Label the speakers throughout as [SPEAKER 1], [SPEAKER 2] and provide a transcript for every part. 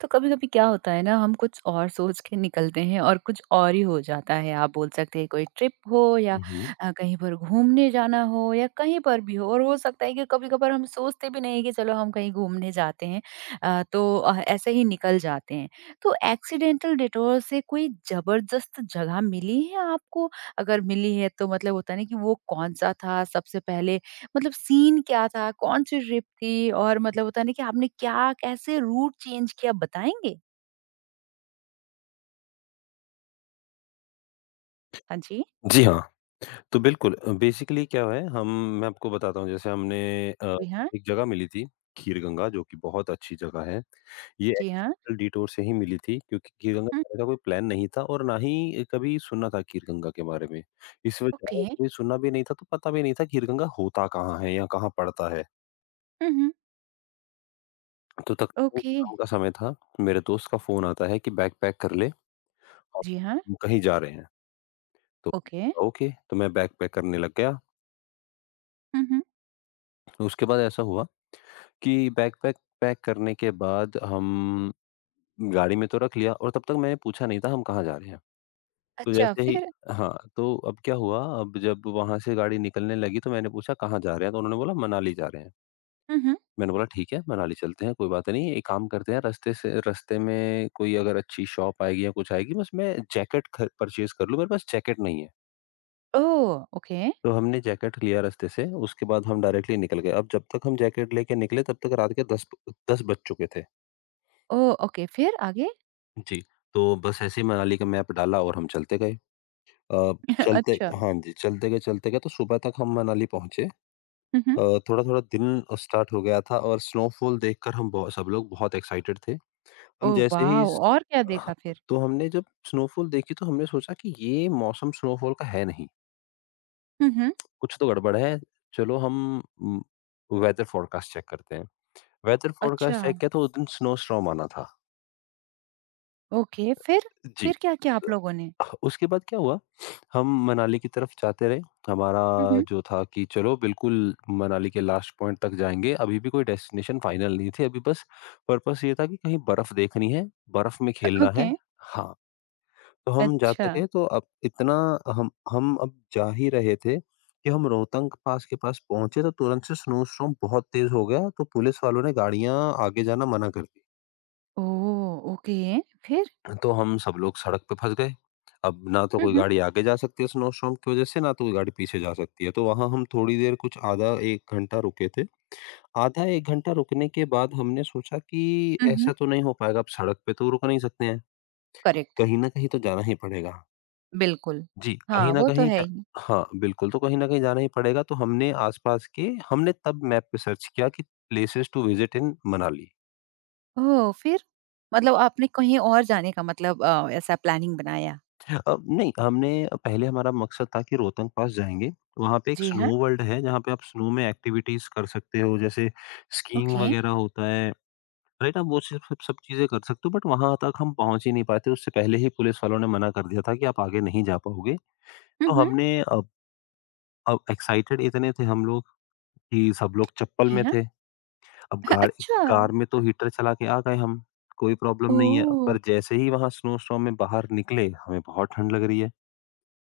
[SPEAKER 1] तो कभी-कभी क्या होता है ना हम कुछ और सोच के निकलते हैं और कुछ और ही हो जाता है। आप बोल सकते हैं कोई ट्रिप हो या
[SPEAKER 2] हुँ।
[SPEAKER 1] कहीं पर घूमने जाना हो या कहीं पर भी हो और हो सकता है कि कभी-कभार हम सोचते भी नहीं हैं कि चलो हम कहीं घूमने जाते हैं तो ऐसे ही निकल जाते हैं। तो एक्सीडेंटल डिटोर से कोई ज़बरदस्त जगह मिली है आपको? अगर मिली है तो मतलब होता है ना कि वो कौन-सा था? सबसे पहले मतलब सीन क्या था? कौन-सी ट्रिप थी? और मतलब होता है ना कि आपने क्या कैसे रूट चेंज किया बताएँगे? हाँ जी।
[SPEAKER 2] जी हाँ, तो बिल्कुल बेसिकली क्या है हम मैं आपको बताता हूँ जैसे हमने अ,
[SPEAKER 1] जी हाँ,
[SPEAKER 2] एक जगह मिली थी खीर-गंगा जो कि बहुत अच्छी जगह है। ये
[SPEAKER 1] जी हाँ।
[SPEAKER 2] एक्चुअल डिटूर से ही मिली थी क्योंकि खीर-गंगा
[SPEAKER 1] हुँ,
[SPEAKER 2] जाने का कोई प्लान नहीं था और ना ही कभी सुना था खीर-गंगा के बारे में। इस वजह
[SPEAKER 1] ओके।
[SPEAKER 2] से कभी सुना भी नहीं था तो पता भी नहीं था खीर-गंगा होता कहाँ है या कहाँ पड़ता है।
[SPEAKER 1] हुँ, हुँ।
[SPEAKER 2] तो तकरीबन
[SPEAKER 1] ओके।
[SPEAKER 2] शाम का समय था, मेरे दोस्त का फ़ोन आता है कि बैग पैक कर ले और
[SPEAKER 1] जी हाँ,
[SPEAKER 2] हम कहीं जा रहे हैं। तो
[SPEAKER 1] ओके।
[SPEAKER 2] ओके, तो मैं बैग पैक करने लग गया।
[SPEAKER 1] हुँ, हुँ।
[SPEAKER 2] उसके बाद ऐसा हुआ कि बैकपैक पैक करने के बाद हम गाड़ी में तो रख लिया और तब तक मैंने पूछा नहीं था हम कहाँ जा रहे हैं। तो
[SPEAKER 1] अच्छा
[SPEAKER 2] जैसे ही
[SPEAKER 1] फिर?
[SPEAKER 2] हाँ, तो अब क्या हुआ अब जब वहाँ से गाड़ी निकलने लगी तो मैंने पूछा कहाँ जा रहे हैं? तो उन्होंने बोला मनाली जा रहे हैं।
[SPEAKER 1] हुँ, हुँ।
[SPEAKER 2] मैंने बोला ठीक है, मनाली चलते हैं, कोई बात नहीं। एक काम करते हैं रास्ते में कोई अगर अच्छी शॉप आएगी या कुछ आएगी बस मैं जैकेट ख परचेज़ कर लूँ, मेरे पास जैकेट नहीं है।
[SPEAKER 1] ओह! ओके।
[SPEAKER 2] तो हमने जैकेट लिया रास्ते से उसके बाद हम डायरेक्टली निकल गए। अब जब तक हम जैकेट लेके निकले तब तक रात के 10 बज चुके थे।
[SPEAKER 1] ओह! ओके फिर आगे?
[SPEAKER 2] जी, तो बस ऐसे ही मनाली का मैप डाला और हम चलते गए। अ, चलते
[SPEAKER 1] अच्छा।
[SPEAKER 2] हाँ जी, चलते गए तो सुबह तक हम मनाली पहुँचे।
[SPEAKER 1] हुँ, हुँ।
[SPEAKER 2] अ, थोड़ा-थोड़ा दिन स्टार्ट हो गया था और स्नोफॉल देखकर हम बहु सब लोग बहुत एक्साइटेड थे। हम
[SPEAKER 1] ओह
[SPEAKER 2] जैसे ही
[SPEAKER 1] वाओ!
[SPEAKER 2] स
[SPEAKER 1] और क्या
[SPEAKER 2] ह
[SPEAKER 1] देखा फिर?
[SPEAKER 2] तो हमने जब स्नोफॉल देखी तो हमने सोचा कि ये मौसम स्नोफॉल का है नहीं,
[SPEAKER 1] हुँ, हुँ।
[SPEAKER 2] कुछ तो गड़बड़ है। चलो हम उम, वेदर फ़ॉरकास्ट चेक करते हैं। वेदर
[SPEAKER 1] अच्छा,
[SPEAKER 2] फ़ॉरकास्ट चेक किया तो उस दिन स्नो स्टॉर्म आना था।
[SPEAKER 1] ओके फिर?
[SPEAKER 2] जी।
[SPEAKER 1] फिर क्या किया आप लोगों ने?
[SPEAKER 2] उसके बाद क्या हुआ, हम मनाली की तरफ जाते रहे। हमारा
[SPEAKER 1] हुँ, हुँ।
[SPEAKER 2] जो था कि चलो बिल्कुल मनाली के लास्ट पॉइंट तक जाएँगे। अभी भी कोई डेस्टिनेशन फाइनल नहीं थी। अभी बस पर्पस ये था कि कहीं बर्फ देखनी है, बर्फ में खेलना है।
[SPEAKER 1] ओके।
[SPEAKER 2] हाँ, तो हम जाते
[SPEAKER 1] अच्छा।
[SPEAKER 2] गए तो अब इतना हम अब जा ही रहे थे कि हम रोहतांग पास के पास पहुँचे तो तुरंत से स्नो स्टॉर्म बहुत तेज़ हो गया, तो पुलिस वालों ने गाड़ियाँ आगे जाना मना कर दी।
[SPEAKER 1] ओह! ओके फिर?
[SPEAKER 2] तो हम सब लोग सड़क पे फँस गए। अब ना तो
[SPEAKER 1] हुँ,
[SPEAKER 2] कोई
[SPEAKER 1] हुँ।
[SPEAKER 2] गाड़ी आगे जा सकती है स्नोस्टॉर्म की वज़ह से, ना तो कोई गाड़ी पीछे जा सकती है। तो वहाँ हम थोड़ी देर कुछ आधा 1 घंटा रुके थे। आधा 1 घंटा रुकने के बाद हमने सोचा कि
[SPEAKER 1] हुँ, हुँ।
[SPEAKER 2] ऐसा तो नहीं हो पाएगा, अब सड़क पे तो रुक नहीं सकते हैं।
[SPEAKER 1] करेक्ट।
[SPEAKER 2] कहीं न कहीं तो जाना ही पड़ेगा।
[SPEAKER 1] बिल्कुल।
[SPEAKER 2] जी, कहीं
[SPEAKER 1] हाँ,
[SPEAKER 2] न
[SPEAKER 1] वो तो
[SPEAKER 2] कहीं
[SPEAKER 1] है
[SPEAKER 2] जा
[SPEAKER 1] ही।
[SPEAKER 2] हाँ, बिल्कुल, तो कहीं न कहीं जाना ही पड़ेगा। तो हमने आस-पास के हमने तब मैप पे सर्च किया कि places to visit in Manali.
[SPEAKER 1] Oh! फिर? मतलब आपने कहीं और जाने का मतलब ऐसा प्लानिंग बनाया?
[SPEAKER 2] नहीं, हमने पहले हमारा मकसद था कि रोहतंग पास जाएँगे। वहाँ पे एक
[SPEAKER 1] जी हाँ,
[SPEAKER 2] स्नो वर्ल्ड है, जहाँ पे आप स्नो में एक्टिविटीज़ कर सकते हो, जैसे स्कीइंग
[SPEAKER 1] ओके।
[SPEAKER 2] वगैरह होता है, राइट? आप वो सिर्फ़ सब चीज़ें कर सकते हो, बट वहाँ तक हम पहुँच ही नहीं पाए थे। उससे पहले ही पुलिस वालों ने मना कर दिया था कि आप आगे नहीं जा पाओगे।
[SPEAKER 1] हुँ,
[SPEAKER 2] तो
[SPEAKER 1] हुँ।
[SPEAKER 2] हमने अब एक्साइटेड इतने थे हम लोग कि सब लोग चप्पल
[SPEAKER 1] जी
[SPEAKER 2] में
[SPEAKER 1] हाँ।
[SPEAKER 2] थे। अब गाड़ी
[SPEAKER 1] अच्छा,
[SPEAKER 2] कार में तो हीटर चला के आ गए हम, कोई प्रॉब्लम नहीं है।
[SPEAKER 1] ओह!
[SPEAKER 2] पर जैसे ही वहाँ स्नो स्टॉर्म में बाहर निकले, हमें बहुत ठंड लग रही है।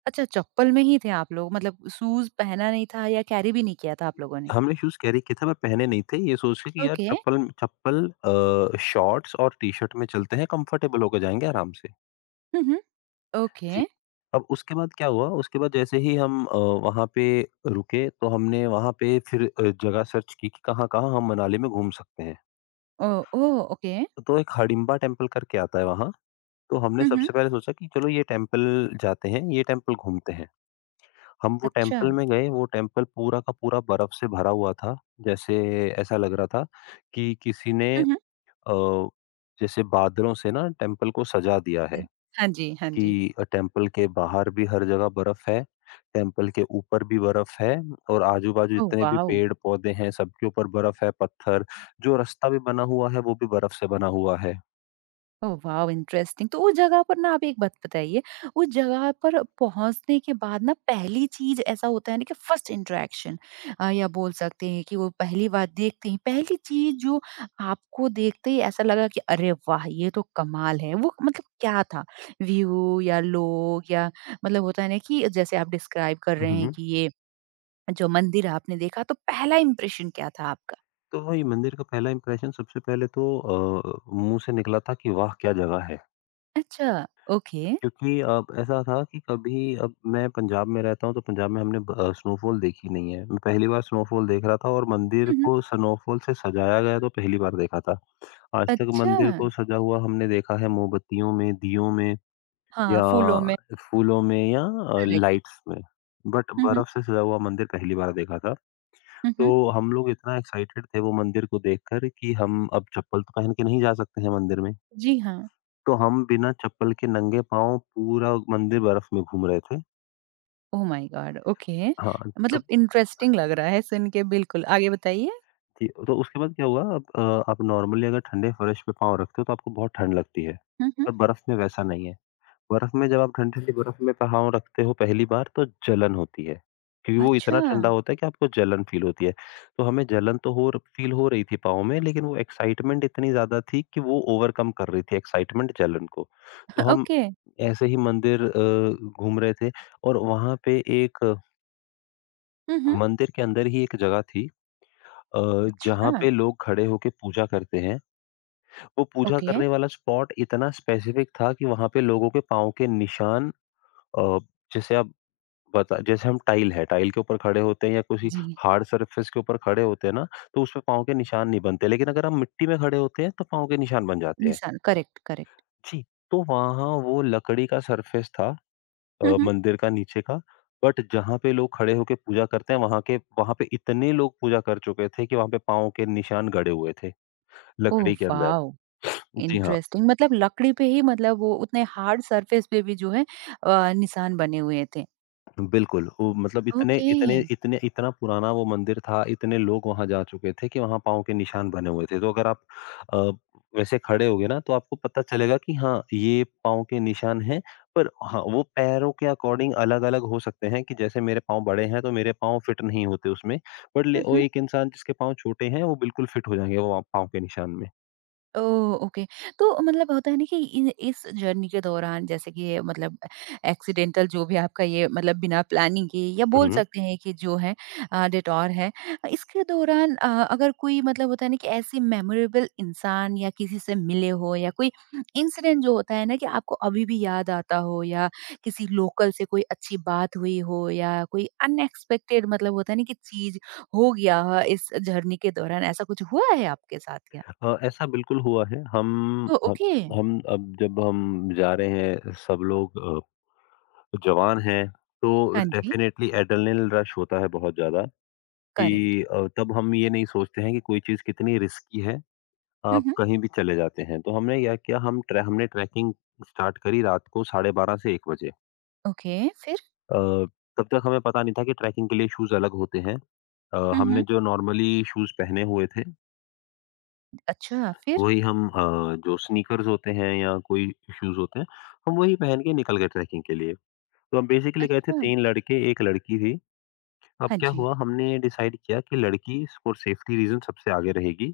[SPEAKER 1] अच्छा, चप्पल में ही थे आप लोग मतलब शूज़ पहना नहीं था या कैरी भी नहीं किया था आप लोगों ने?
[SPEAKER 2] हमने शूज़ कैरी किए थे, पर पहने नहीं थे। ये सोच के कि यार
[SPEAKER 1] ओके।
[SPEAKER 2] चप्पल चप्पल अ, शॉर्ट्स और टी-शर्ट में चलते हैं, कंफर्टेबल होके जाएँगे आराम से।
[SPEAKER 1] हुँ, हुँ।
[SPEAKER 2] जी।
[SPEAKER 1] ओके।
[SPEAKER 2] अब उसके बाद क्या हुआ, उसके बाद जैसे ही हम वहाँ पे रुके, तो हमने वहाँ पे फिर जगह सर्च की कि कहाँ-कहाँ हम मनाली में घूम सकते हैं।
[SPEAKER 1] Oh oh! ओके।
[SPEAKER 2] तो एक हडिम्बा टेम्पल करके आता है वहाँ, तो हमने
[SPEAKER 1] हुँ, हुँ।
[SPEAKER 2] सबसे पहले सोचा कि चलो ये टेम्पल जाते हैं, ये टेम्पल घूमते हैं। हम वो
[SPEAKER 1] अच्छा।
[SPEAKER 2] टेम्पल में गए, वो टेम्पल पूरा का पूरा बर्फ से भरा हुआ था। जैसे ऐसा लग रहा था कि किसी ने
[SPEAKER 1] हुँ, हुँ।
[SPEAKER 2] अ, जैसे बादलों से ना टेम्पल को सजा दिया है
[SPEAKER 1] हाँ जी, हाँ
[SPEAKER 2] कि
[SPEAKER 1] जी।
[SPEAKER 2] टेम्पल के बाहर भी हर जगह बर्फ है, टेम्पल के ऊपर भी बर्फ है और आजू-बाजू
[SPEAKER 1] ओह,
[SPEAKER 2] जितने भी
[SPEAKER 1] वाव!
[SPEAKER 2] पेड़-पौधे हैं सबके ऊपर बर्फ है, पत्थर जो रास्ता भी बना हुआ है वो भी बर्फ से बना हुआ है।
[SPEAKER 1] Oh wow! इंटरेस्टिंग तो उस जगह पर ना आप एक बात बताइए, उस जगह पर पहुँचने के बाद ना पहली चीज़ ऐसा होता है ना कि फर्स्ट इंटरैक्शन या बोल सकते हैं कि वो पहली बार देखते ही पहली चीज़ जो आपको देखते ही ऐसा लगा कि अरे वाह! ये तो कमाल है। वो मतलब क्या था? व्यू या लोग या मतलब होता है ना कि जैसे आप डिस्क्राइब कर रहे हैं
[SPEAKER 2] हुँ,
[SPEAKER 1] कि ये जो मंदिर आपने देखा तो पहला इंप्रेशन क्या था आपका?
[SPEAKER 2] तो वही मंदिर का पहला इम्प्रेशन सबसे पहले तो मुँह से निकला था कि वाह! क्या जगह है।
[SPEAKER 1] अच्छा, ओके।
[SPEAKER 2] क्योंकि अब ऐसा था कि कभी अब मैं पंजाब में रहता हूँ, तो पंजाब में हमने स्नोफॉल देखी नहीं है। मैं पहली बार स्नोफॉल देख रहा था और मंदिर
[SPEAKER 1] हुँ, हुँ।
[SPEAKER 2] को स्नोफॉल से सजाया गया तो पहली बार देखा था। आज तक
[SPEAKER 1] अच्छा।
[SPEAKER 2] मंदिर को सजा हुआ हमने देखा है मोमबत्तियों में, दियों में
[SPEAKER 1] हाँ,
[SPEAKER 2] या
[SPEAKER 1] फूलों में,
[SPEAKER 2] फूलों में या
[SPEAKER 1] करेक्ट।
[SPEAKER 2] लाइट्स में। बट
[SPEAKER 1] हुँ, हुँ।
[SPEAKER 2] बर्फ से सजा हुआ मंदिर पहली बार देखा था।
[SPEAKER 1] हुँ, हुँ।
[SPEAKER 2] तो हम लोग इतना एक्साइटेड थे वो मंदिर को देखकर कि हम अब चप्पल तो पहन के नहीं जा सकते हैं मंदिर में।
[SPEAKER 1] जी हाँ।
[SPEAKER 2] तो हम बिना चप्पल के नंगे पाँव पूरा मंदिर बर्फ में घूम रहे थे।
[SPEAKER 1] Oh my God! ओके।
[SPEAKER 2] हाँ,
[SPEAKER 1] मतलब
[SPEAKER 2] तब
[SPEAKER 1] इंटरेस्टिंग लग रहा है सुन के बिल्कुल। आगे बताइए?
[SPEAKER 2] जी, तो उसके बाद क्या हुआ अब आप नॉर्मली अगर ठंडे फर्श पे पाँव रखते हो तो आपको बहुत ठंड लगती है,
[SPEAKER 1] हुँ, हुँ।
[SPEAKER 2] पर बर्फ़ में वैसा नहीं है। बर्फ़ में जब आप ठंडी-ठंडी बर्फ़ में पाँव रखते हो पहली बार तो जलन होती है, क्योंकि वो इतना
[SPEAKER 1] अच्छा,
[SPEAKER 2] ठंडा होता है कि आपको जलन फ़ील होती है। तो हमें जलन तो हो र फ़ील हो रही थी पाँव में लेकिन वो एक्साइटमेंट इतनी ज़्यादा थी कि वो ओवरकम कर रही थी एक्साइटमेंट जलन को। तो हम
[SPEAKER 1] ओके।
[SPEAKER 2] ऐसे ही मंदिर घूम रहे थे और वहाँ पे एक अ,
[SPEAKER 1] हुँ, हुँ।
[SPEAKER 2] मंदिर के अंदर ही एक जगह थी अ,
[SPEAKER 1] अच्छा,
[SPEAKER 2] जहाँ पे लोग खड़े होके पूजा करते हैं, वो पूजा
[SPEAKER 1] ओके।
[SPEAKER 2] करने वाला स्पॉट इतना स्पेसिफिक था कि वहाँ पे लोगों के पाँव के निशान अ, जैसे आप बता जैसे हम टाइल है, टाइल के ऊपर खड़े होते हैं या किसी
[SPEAKER 1] जी,
[SPEAKER 2] हार्ड सरफेस के ऊपर खड़े होते हैं ना, तो उसपे पाँव के निशान नहीं बनते, लेकिन अगर हम मिट्टी में खड़े होते हैं, तो पाँव के निशान बन जाते हैं।
[SPEAKER 1] निशान करेक्ट, करेक्ट।
[SPEAKER 2] जी, तो वहाँ वो लकड़ी का सरफेस था
[SPEAKER 1] हुँ, हुँ।
[SPEAKER 2] मंदिर का नीचे का, बट जहाँ पे लोग खड़े होके पूजा करते हैं, वहाँ पे इतने लोग पूजा कर चुके थे कि वहाँ पे पाँव के निशान गड़े हुए थे।
[SPEAKER 1] ओह
[SPEAKER 2] लकड़ी के अंदर।
[SPEAKER 1] वाओ!
[SPEAKER 2] जी हाँ,
[SPEAKER 1] इंटरेस्टिंग मतलब लकड़ी पे ही मतलब वो उतने हार्ड सरफेस पे भी जो है निशान बने हुए थे।
[SPEAKER 2] बिल्कुल, वो मतलब इतने
[SPEAKER 1] ओके।
[SPEAKER 2] इतने इतने इतना पुराना वो मंदिर था, इतने लोग वहाँ जा चुके थे कि वहाँ पाँव के निशान बने हुए थे। तो अगर आप अ, वैसे खड़े होगे ना तो आपको पता चलेगा कि हाँ, ये पाँव के निशान हैं, पर हाँ, वो पैरों के अकॉर्डिंग अलग-अलग हो सकते हैं कि जैसे मेरे पाँव बड़े हैं तो मेरे पाँव फिट नहीं होते उसमें। बट ले
[SPEAKER 1] हुँ,
[SPEAKER 2] वो
[SPEAKER 1] हुँ।
[SPEAKER 2] एक इंसान जिसके पाँव छोटे हैं, वो बिल्कुल फिट हो जाएँगे वो पाँव के निशान में।
[SPEAKER 1] ओह! ओके। तो मतलब होता है ना कि इन इस जर्नी के दौरान जैसे कि ये मतलब एक्सीडेंटल जो भी आपका ये मतलब बिना प्लानिंग के या
[SPEAKER 2] हुँ,
[SPEAKER 1] बोल
[SPEAKER 2] हुँ।
[SPEAKER 1] सकते हैं कि जो है डिटॉर है। इसके दौरान अगर कोई मतलब होता है ना कि ऐसी मेमोरेबल इंसान या किसी से मिले हो या कोई इंसिडेंट जो होता है ना कि आपको अभी भी याद आता हो या किसी लोकल से कोई अच्छी बात हुई हो या कोई अनएक्सपेक्टेड मतलब होता है ना कि चीज़ हो गया हो इस जर्नी के दौरान ऐसा कुछ हुआ है आपके साथ क्या?
[SPEAKER 2] हाँ, ऐसा बिल्कुल हुआ है।
[SPEAKER 1] ओह!
[SPEAKER 2] हम
[SPEAKER 1] ओके।
[SPEAKER 2] हम अब जब हम जा रहे हैं सब लोग जवान हैं तो
[SPEAKER 1] हाँ जी।
[SPEAKER 2] डेफ़िनेटली एड्रेनलिन रश होता है बहुत ज़्यादा कि
[SPEAKER 1] करेक्ट।
[SPEAKER 2] तब हम ये नहीं सोचते हैं कि कोई चीज़ कितनी रिस्की है,
[SPEAKER 1] हुँ,
[SPEAKER 2] आप
[SPEAKER 1] हुँ।
[SPEAKER 2] कहीं भी चले जाते हैं। तो हमने या क्या किया हम ट्रै हमने ट्रैकिंग स्टार्ट करी रात को 12:30 से 1 बजे।
[SPEAKER 1] ओके, फिर?
[SPEAKER 2] तब तक हमें पता नहीं था कि ट्रैकिंग के लिए शूज़ अलग होते हैं।
[SPEAKER 1] हुँ,
[SPEAKER 2] हमने
[SPEAKER 1] हुँ।
[SPEAKER 2] जो नॉर्मली शूज़ पहने हुए थे
[SPEAKER 1] अच्छा, फिर?
[SPEAKER 2] वही जो स्नीकर्स होते हैं या कोई शूज़ होते हैं, हम वही पहन के निकल गए ट्रैकिंग के लिए। तो हम बेसिकली गए थे
[SPEAKER 1] अच्छा।
[SPEAKER 2] 3 लड़के, 1 लड़की थी। अब
[SPEAKER 1] हाँ
[SPEAKER 2] क्या
[SPEAKER 1] जी।
[SPEAKER 2] हुआ हमने डिसाइड किया कि लड़की फॉर सेफ्टी रीज़न सबसे आगे रहेगी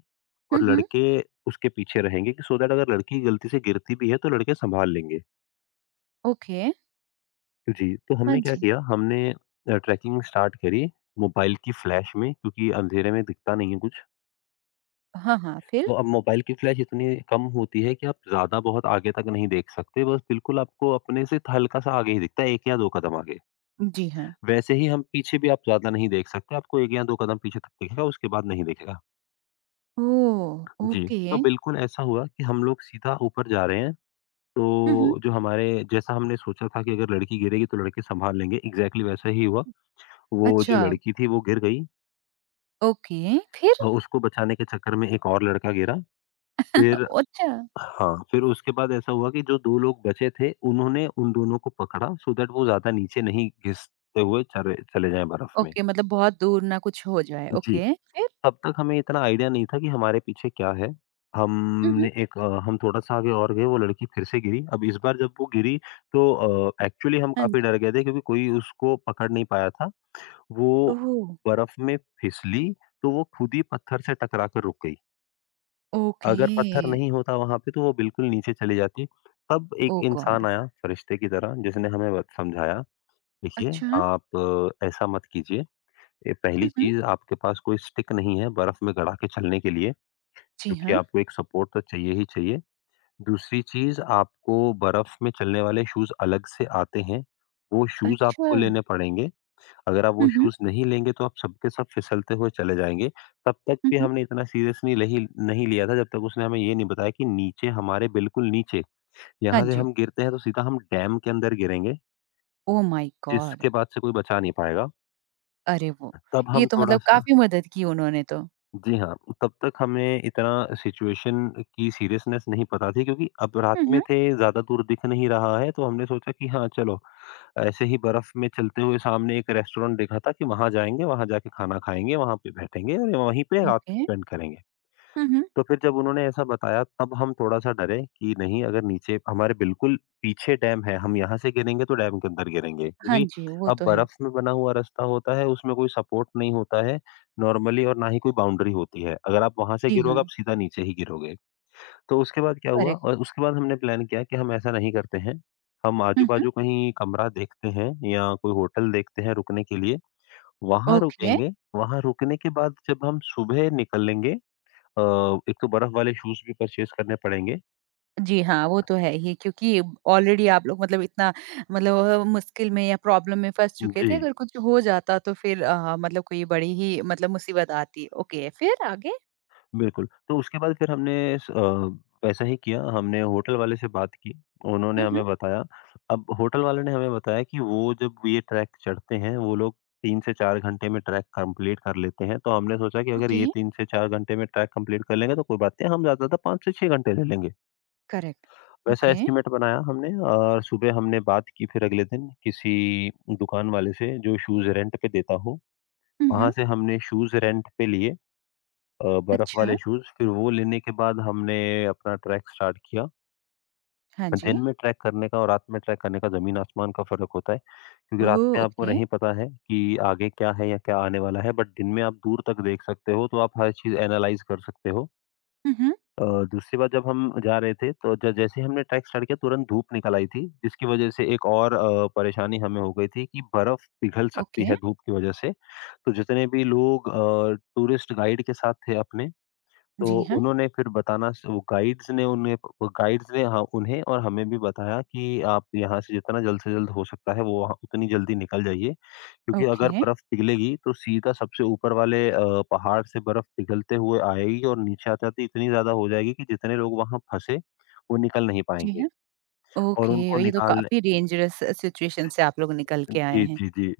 [SPEAKER 2] और
[SPEAKER 1] हुँ, हुँ।
[SPEAKER 2] लड़के उसके पीछे रहेंगे कि सो दैट अगर लड़की गलती से गिरती भी है तो लड़के सँभाल लेंगे।
[SPEAKER 1] ओके।
[SPEAKER 2] जी, तो
[SPEAKER 1] हाँ
[SPEAKER 2] हमने क्या
[SPEAKER 1] जी।
[SPEAKER 2] किया हमने ट्रैकिंग स्टार्ट करी मोबाइल की फ्लैश में क्योंकि अंधेरे में दिखता नहीं है कुछ।
[SPEAKER 1] हाँ, हाँ, फिर?
[SPEAKER 2] तो अब मोबाइल की फ्लैश इतनी कम होती है कि आप ज़्यादा बहुत आगे तक नहीं देख सकते, बस बिल्कुल आपको अपने से हल्का-सा आगे ही दिखता है, 1 या 2 कदम आगे।
[SPEAKER 1] जी हाँ।
[SPEAKER 2] वैसे ही हम पीछे भी आप ज़्यादा नहीं देख सकते, आपको 1 या 2 कदम पीछे तक दिखेगा, उसके बाद नहीं दिखेगा।
[SPEAKER 1] ओह!
[SPEAKER 2] जी,
[SPEAKER 1] ओके।
[SPEAKER 2] तो बिल्कुल ऐसा हुआ कि हम लोग सीधा ऊपर जा रहे हैं,
[SPEAKER 1] हुँ, हुँ।
[SPEAKER 2] तो जो हमारे जैसा हमने सोचा था कि अगर लड़की गिरेगी तो लड़के सँभाल लेंगे, एग्ज़ैक्टली वैसा ही हुआ। वो जो
[SPEAKER 1] अच्छा,
[SPEAKER 2] लड़की थी वो गिर गई
[SPEAKER 1] ओके, फिर?
[SPEAKER 2] और उसको बचाने के चक्कर में एक और लड़का गिरा, फिर
[SPEAKER 1] अच्छा।
[SPEAKER 2] हाँ, फिर उसके बाद ऐसा हुआ कि जो 2 लोग बचे थे, उन्होंने उन दोनों को पकड़ा सो दैट वो ज़्यादा नीचे नहीं घिसते हुए चले चले जाएँ बर्फ़ में।
[SPEAKER 1] ओके, मतलब बहुत दूर ना कुछ हो जाए,
[SPEAKER 2] जी,
[SPEAKER 1] ओके, फिर?
[SPEAKER 2] तब तक हमें इतना आइडिया नहीं था कि हमारे पीछे क्या है।
[SPEAKER 1] हुँ, हुँ।
[SPEAKER 2] हम थोड़ा-सा आगे और गए, वो लड़की फिर से गिरी। अब इस बार जब वो गिरी तो एक्चुअली हम
[SPEAKER 1] हाँ जी।
[SPEAKER 2] काफ़ी डर गए थे, क्योंकि कोई उसको पकड़ नहीं पाया था। वो
[SPEAKER 1] ओह!
[SPEAKER 2] बर्फ़ में फिसली, तो वो खुद ही पत्थर से टकरा कर रुक गई। अगर पत्थर
[SPEAKER 1] ओके,
[SPEAKER 2] नहीं होता वहाँ पे, तो वो बिल्कुल नीचे चली जाती। तब एक
[SPEAKER 1] ओह
[SPEAKER 2] इंसान
[SPEAKER 1] गॉड!
[SPEAKER 2] आया फ़रिश्ते की तरह, जिसने हमें बत समझाया, देखिए
[SPEAKER 1] अच्छा।
[SPEAKER 2] आप ऐसा मत कीजिए। ये पहली
[SPEAKER 1] हुँ, हुँ।
[SPEAKER 2] चीज़, आपके पास कोई स्टिक नहीं है बर्फ़ में गड़ा के चलने के लिए,
[SPEAKER 1] जी
[SPEAKER 2] क्योंकि
[SPEAKER 1] हाँ।
[SPEAKER 2] आपको एक सपोर्ट तो चाहिए ही चाहिए। दूसरी चीज़, आपको बर्फ़ में चलने वाले शूज़ अलग से आते हैं, वो शूज़
[SPEAKER 1] अच्छा।
[SPEAKER 2] आपको लेने पड़ेंगे। अगर आप वो
[SPEAKER 1] हुँ, हुँ।
[SPEAKER 2] शूज़ नहीं लेंगे, तो आप सब के सब फिसलते हुए चले जाएँगे। तब तक
[SPEAKER 1] हुँ,
[SPEAKER 2] भी
[SPEAKER 1] हुँ।
[SPEAKER 2] हमने इतना सीरियसली नहीं नहीं लिया था, जब तक उसने हमें ये नहीं बताया कि नीचे हमारे, बिल्कुल नीचे,
[SPEAKER 1] हाँ
[SPEAKER 2] यहाँ से
[SPEAKER 1] जी।
[SPEAKER 2] हम गिरते हैं तो सीधा हम डैम के अंदर गिरेंगे,
[SPEAKER 1] ओह माय गॉड!
[SPEAKER 2] जिसके बाद से कोई बचा नहीं पाएगा।
[SPEAKER 1] अरे वो!
[SPEAKER 2] तब
[SPEAKER 1] ये
[SPEAKER 2] हम
[SPEAKER 1] तो मतलब
[SPEAKER 2] थोड़ा-सा।
[SPEAKER 1] काफ़ी मदद की उन्होंने तो।
[SPEAKER 2] जी हाँ, तब तक हमें इतना सिचुएशन की सीरियसनेस नहीं पता थी, क्योंकि अब रात
[SPEAKER 1] हुँ,
[SPEAKER 2] में
[SPEAKER 1] हुँ।
[SPEAKER 2] थे, ज़्यादा दूर दिख नहीं रहा है, तो हमने सोचा कि हाँ, चलो ऐसे ही बर्फ में चलते हुए सामने एक रेस्टोरेंट देखा था कि वहाँ जाएँगे, वहाँ जाके खाना खाएँगे, वहाँ पे बैठेंगे और वहीं पे रात
[SPEAKER 1] ओके।
[SPEAKER 2] स्पेंड करेंगे।
[SPEAKER 1] हुँ, हुँ।
[SPEAKER 2] तो फिर जब उन्होंने ऐसा बताया, तब हम थोड़ा-सा डरे कि नहीं, अगर नीचे हमारे, बिल्कुल पीछे डैम है, हम यहाँ से गिरेंगे तो डैम के अंदर गिरेंगे,
[SPEAKER 1] हाँ
[SPEAKER 2] क्योंकि
[SPEAKER 1] जी, वो
[SPEAKER 2] अब
[SPEAKER 1] तो है।
[SPEAKER 2] बर्फ में बना हुआ रास्ता होता है, उसमें कोई सपोर्ट नहीं होता है नॉर्मली, और ना ही कोई बाउंड्री होती है। अगर आप वहाँ से
[SPEAKER 1] जी
[SPEAKER 2] गिरोगे,
[SPEAKER 1] हाँ,
[SPEAKER 2] आप सीधा नीचे ही गिरोगे। तो उसके बाद क्या हुआ,
[SPEAKER 1] करेक्ट।
[SPEAKER 2] और उसके बाद हमने प्लान किया कि हम ऐसा नहीं करते हैं, हम
[SPEAKER 1] हुँ, हुँ।
[SPEAKER 2] आजू-बाजू कहीं कमरा देखते हैं या कोई होटल देखते हैं रुकने के लिए, वहाँ
[SPEAKER 1] ओके।
[SPEAKER 2] रुकेंगे, वहाँ रुकने के बाद जब हम सुबह निकलेंगे, अ, एक तो बर्फ वाले शूज़ भी परचेज़ करने पड़ेंगे।
[SPEAKER 1] जी हाँ, वो तो है ही क्योंकि ऑलरेडी आप लोग मतलब इतना मतलब मुश्किल में या प्रॉब्लम में फँस चुके थे,
[SPEAKER 2] जी,
[SPEAKER 1] अगर कुछ हो जाता तो फिर मतलब कोई बड़ी ही मतलब मुसीबत आती। ओके, फिर आगे?
[SPEAKER 2] बिल्कुल। तो उसके बाद फिर हमने स अ, वैसा ही किया। हमने होटल वाले से बात की, उन्होंने
[SPEAKER 1] हुँ, हुँ।
[SPEAKER 2] हमें बताया। अब होटल वाले ने हमें बताया कि वो जब ये ट्रैक चढ़ते हैं, वो लोग 3 से 4 घंटे में ट्रैक कंप्लीट कर लेते हैं, तो हमने सोचा कि अगर
[SPEAKER 1] ओके,
[SPEAKER 2] ये 3 से 4 घंटे में ट्रैक कंप्लीट कर लेंगे, तो कोई बात नहीं, हम ज़्यादा से 5 से 6 घंटे ले लेंगे।
[SPEAKER 1] करेक्ट।
[SPEAKER 2] वैसा
[SPEAKER 1] ओके।
[SPEAKER 2] एस्टीमेट बनाया हमने, और सुबह हमने बात की फिर अगले दिन किसी दुकान वाले से जो शूज़ रेंट पे देता हो।
[SPEAKER 1] हुँ,
[SPEAKER 2] वहाँ
[SPEAKER 1] हुँ।
[SPEAKER 2] से हमने शूज़ रेंट पे लिए, बर्फ वाले
[SPEAKER 1] अच्छा,
[SPEAKER 2] शूज़, फिर वो लेने के बाद हमने अपना ट्रैक स्टार्ट किया।
[SPEAKER 1] हाँ जी।
[SPEAKER 2] दिन में ट्रैक करने का और रात में ट्रैक करने का ज़मीन आसमान का फ़र्क होता है, क्योंकि
[SPEAKER 1] ओह!
[SPEAKER 2] रात में आपको
[SPEAKER 1] ओके।
[SPEAKER 2] नहीं पता है कि आगे क्या है या क्या आने वाला है, बट दिन में आप दूर तक देख सकते हो, तो आप हर चीज़ एनालाइज़ कर सकते हो।
[SPEAKER 1] हुँ, हुँ।
[SPEAKER 2] अ, दूसरी बार जब हम जा रहे थे, तो ज जैसे ही हमने ट्रैक स्टार्ट किया, तुरंत धूप निकल आई थी, जिसकी वजह से एक और परेशानी हमें हो गई थी कि बर्फ पिघल सकती
[SPEAKER 1] ओके,
[SPEAKER 2] है धूप की वजह से। तो जितने भी लोग टूरिस्ट गाइड के साथ थे अपने, तो
[SPEAKER 1] जी हाँ।
[SPEAKER 2] उन्होंने फिर बताना। स वो गाइड्स ने, हाँ, उन्हें और हमें भी बताया कि आप यहाँ से जितना जल्द से जल्द हो सकता है वो, वहाँ उतनी जल्दी निकल जाइए। क्योंकि अगर
[SPEAKER 1] ओके,
[SPEAKER 2] बर्फ पिघलेगी, तो सीधा सबसे ऊपर वाले पहाड़ से बर्फ पिघलते हुए आएगी, और नीचे आते-आते इतनी ज़्यादा हो जाएगी कि जितने लोग वहाँ फँसे, वो निकल नहीं
[SPEAKER 1] जी
[SPEAKER 2] पाएँगे,
[SPEAKER 1] हाँ।
[SPEAKER 2] और
[SPEAKER 1] ओके,
[SPEAKER 2] उनको
[SPEAKER 1] ये तो
[SPEAKER 2] निकालने।
[SPEAKER 1] काफ़ी डेंजरस सिचुएशन से आप लोग निकल के आए
[SPEAKER 2] जी,
[SPEAKER 1] हैं।
[SPEAKER 2] जी, जी।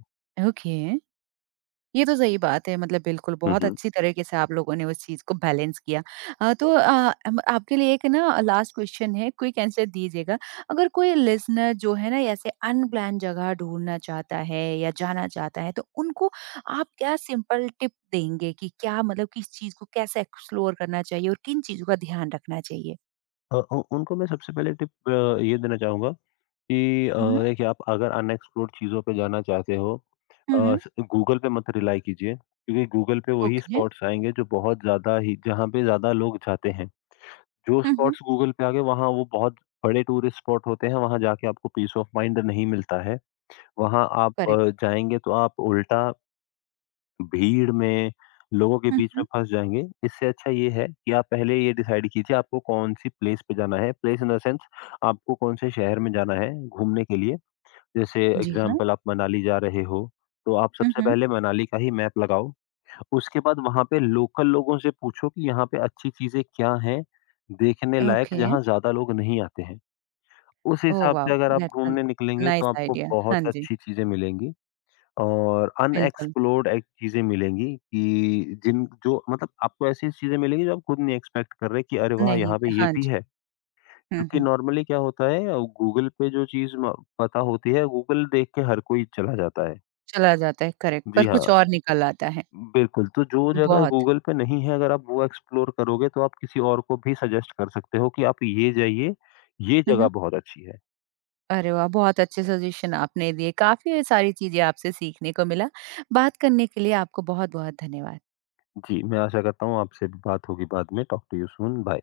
[SPEAKER 1] ओके, ये तो सही बात है मतलब बिल्कुल
[SPEAKER 2] हुँ,
[SPEAKER 1] बहुत
[SPEAKER 2] हुँ।
[SPEAKER 1] अच्छी तरीके से आप लोगों ने उस चीज़ को बैलेंस किया। तो आपके लिए एक ना लास्ट क्वेश्चन है, क्विक आंसर दीजिएगा। अगर कोई लिसनर जो है ना ऐसे अनप्लान्ड जगह ढूँढना चाहता है या जाना चाहता है, तो उनको आप क्या सिंपल टिप देंगे कि क्या मतलब किस चीज़ को कैसे एक्सप्लोर करना चाहिए और किन चीज़ों का ध्यान रखना चाहिए?
[SPEAKER 2] उ उनको मैं सबसे पहले टिप, ये देना चाहूँगा कि
[SPEAKER 1] हुँ, हुँ।
[SPEAKER 2] देखिए, आप अगर अनएक्सप्लोर्ड चीज़ों पे जाना चाहते हो,
[SPEAKER 1] हुँ,
[SPEAKER 2] अ,
[SPEAKER 1] हुँ।
[SPEAKER 2] स गूगल पे मत रिलाई कीजिए, क्योंकि गूगल पे वही
[SPEAKER 1] ओके।
[SPEAKER 2] स्पॉट्स आएँगे जो बहुत ज़्यादा ही, जहाँ पे ज़्यादा लोग जाते हैं। जो
[SPEAKER 1] हुँ, हुँ।
[SPEAKER 2] स्पॉट्स गूगल पे आ गए, वहाँ वो बहुत बड़े टूरिस्ट स्पॉट होते हैं, वहाँ जाके आपको पीस ऑफ माइंड नहीं मिलता है। वहाँ आप
[SPEAKER 1] करेक्ट।
[SPEAKER 2] जाएँगे तो आप उल्टा भीड़ में, लोगों के
[SPEAKER 1] हुँ,
[SPEAKER 2] बीच में
[SPEAKER 1] हुँ।
[SPEAKER 2] फँस जाएँगे। इससे अच्छा ये है कि आप पहले ये डिसाइड कीजिए आपको कौन-सी प्लेस पे जाना है। प्लेस इन द सेंस, आपको कौन से शहर में जाना है घूमने के लिए। जैसे
[SPEAKER 1] जी हाँ।
[SPEAKER 2] एग्ज़ाम्पल, आप मनाली जा रहे हो, तो आप
[SPEAKER 1] हुँ,
[SPEAKER 2] सबसे
[SPEAKER 1] हुँ।
[SPEAKER 2] पहले मनाली का ही मैप लगाओ। उसके बाद वहाँ पे लोकल लोगों से पूछो कि यहाँ पे अच्छी चीज़ें क्या हैं, देखने लायक,
[SPEAKER 1] ओके।
[SPEAKER 2] जहाँ ज़्यादा लोग नहीं आते हैं। उस
[SPEAKER 1] ओह
[SPEAKER 2] हिसाब से
[SPEAKER 1] वाओ!
[SPEAKER 2] अगर आप
[SPEAKER 1] दैट्स अ
[SPEAKER 2] ढूँढने निकलेंगे, तो
[SPEAKER 1] नाइस
[SPEAKER 2] आपको
[SPEAKER 1] आइडिया।
[SPEAKER 2] बहुत
[SPEAKER 1] हाँ जी,
[SPEAKER 2] अच्छी चीज़ें मिलेंगी, और
[SPEAKER 1] बिल्कुल।
[SPEAKER 2] अनएक्सप्लोर्ड एक चीज़ें मिलेंगी कि जिन जो, मतलब आपको ऐसी चीज़ें मिलेंगी जो आप खुद नहीं एक्सपेक्ट कर रहे, कि अरे वाह!
[SPEAKER 1] नहीं
[SPEAKER 2] यहाँ पे ये
[SPEAKER 1] हाँ
[SPEAKER 2] भी
[SPEAKER 1] जी।
[SPEAKER 2] है।
[SPEAKER 1] हुँ,
[SPEAKER 2] क्योंकि
[SPEAKER 1] हुँ।
[SPEAKER 2] नॉर्मली क्या होता है, गूगल पे जो चीज़ म पता होती है, गूगल देख के हर कोई चला जाता है।
[SPEAKER 1] चला जाता है करेक्ट
[SPEAKER 2] जी
[SPEAKER 1] पर
[SPEAKER 2] हाँ।
[SPEAKER 1] कुछ और निकल आता है।
[SPEAKER 2] बिल्कुल, तो जो जगह
[SPEAKER 1] बहुत
[SPEAKER 2] गूगल पे नहीं है, अगर आप वो एक्सप्लोर करोगे, तो आप किसी और को भी सजेस्ट कर सकते हो कि आप ये जाइए, ये
[SPEAKER 1] हुँ,
[SPEAKER 2] जगह
[SPEAKER 1] हुँ।
[SPEAKER 2] बहुत अच्छी है।
[SPEAKER 1] अरे वाह! बहुत अच्छे सजेशन आपने दिए। काफ़ी सारी चीज़ें आपसे सीखने को मिला। बात करने के लिए आपको बहुत-बहुत धन्यवाद।
[SPEAKER 2] जी, मैं आशा करता हूँ आपसे भी बात होगी बाद में। Talk to you soon, bye.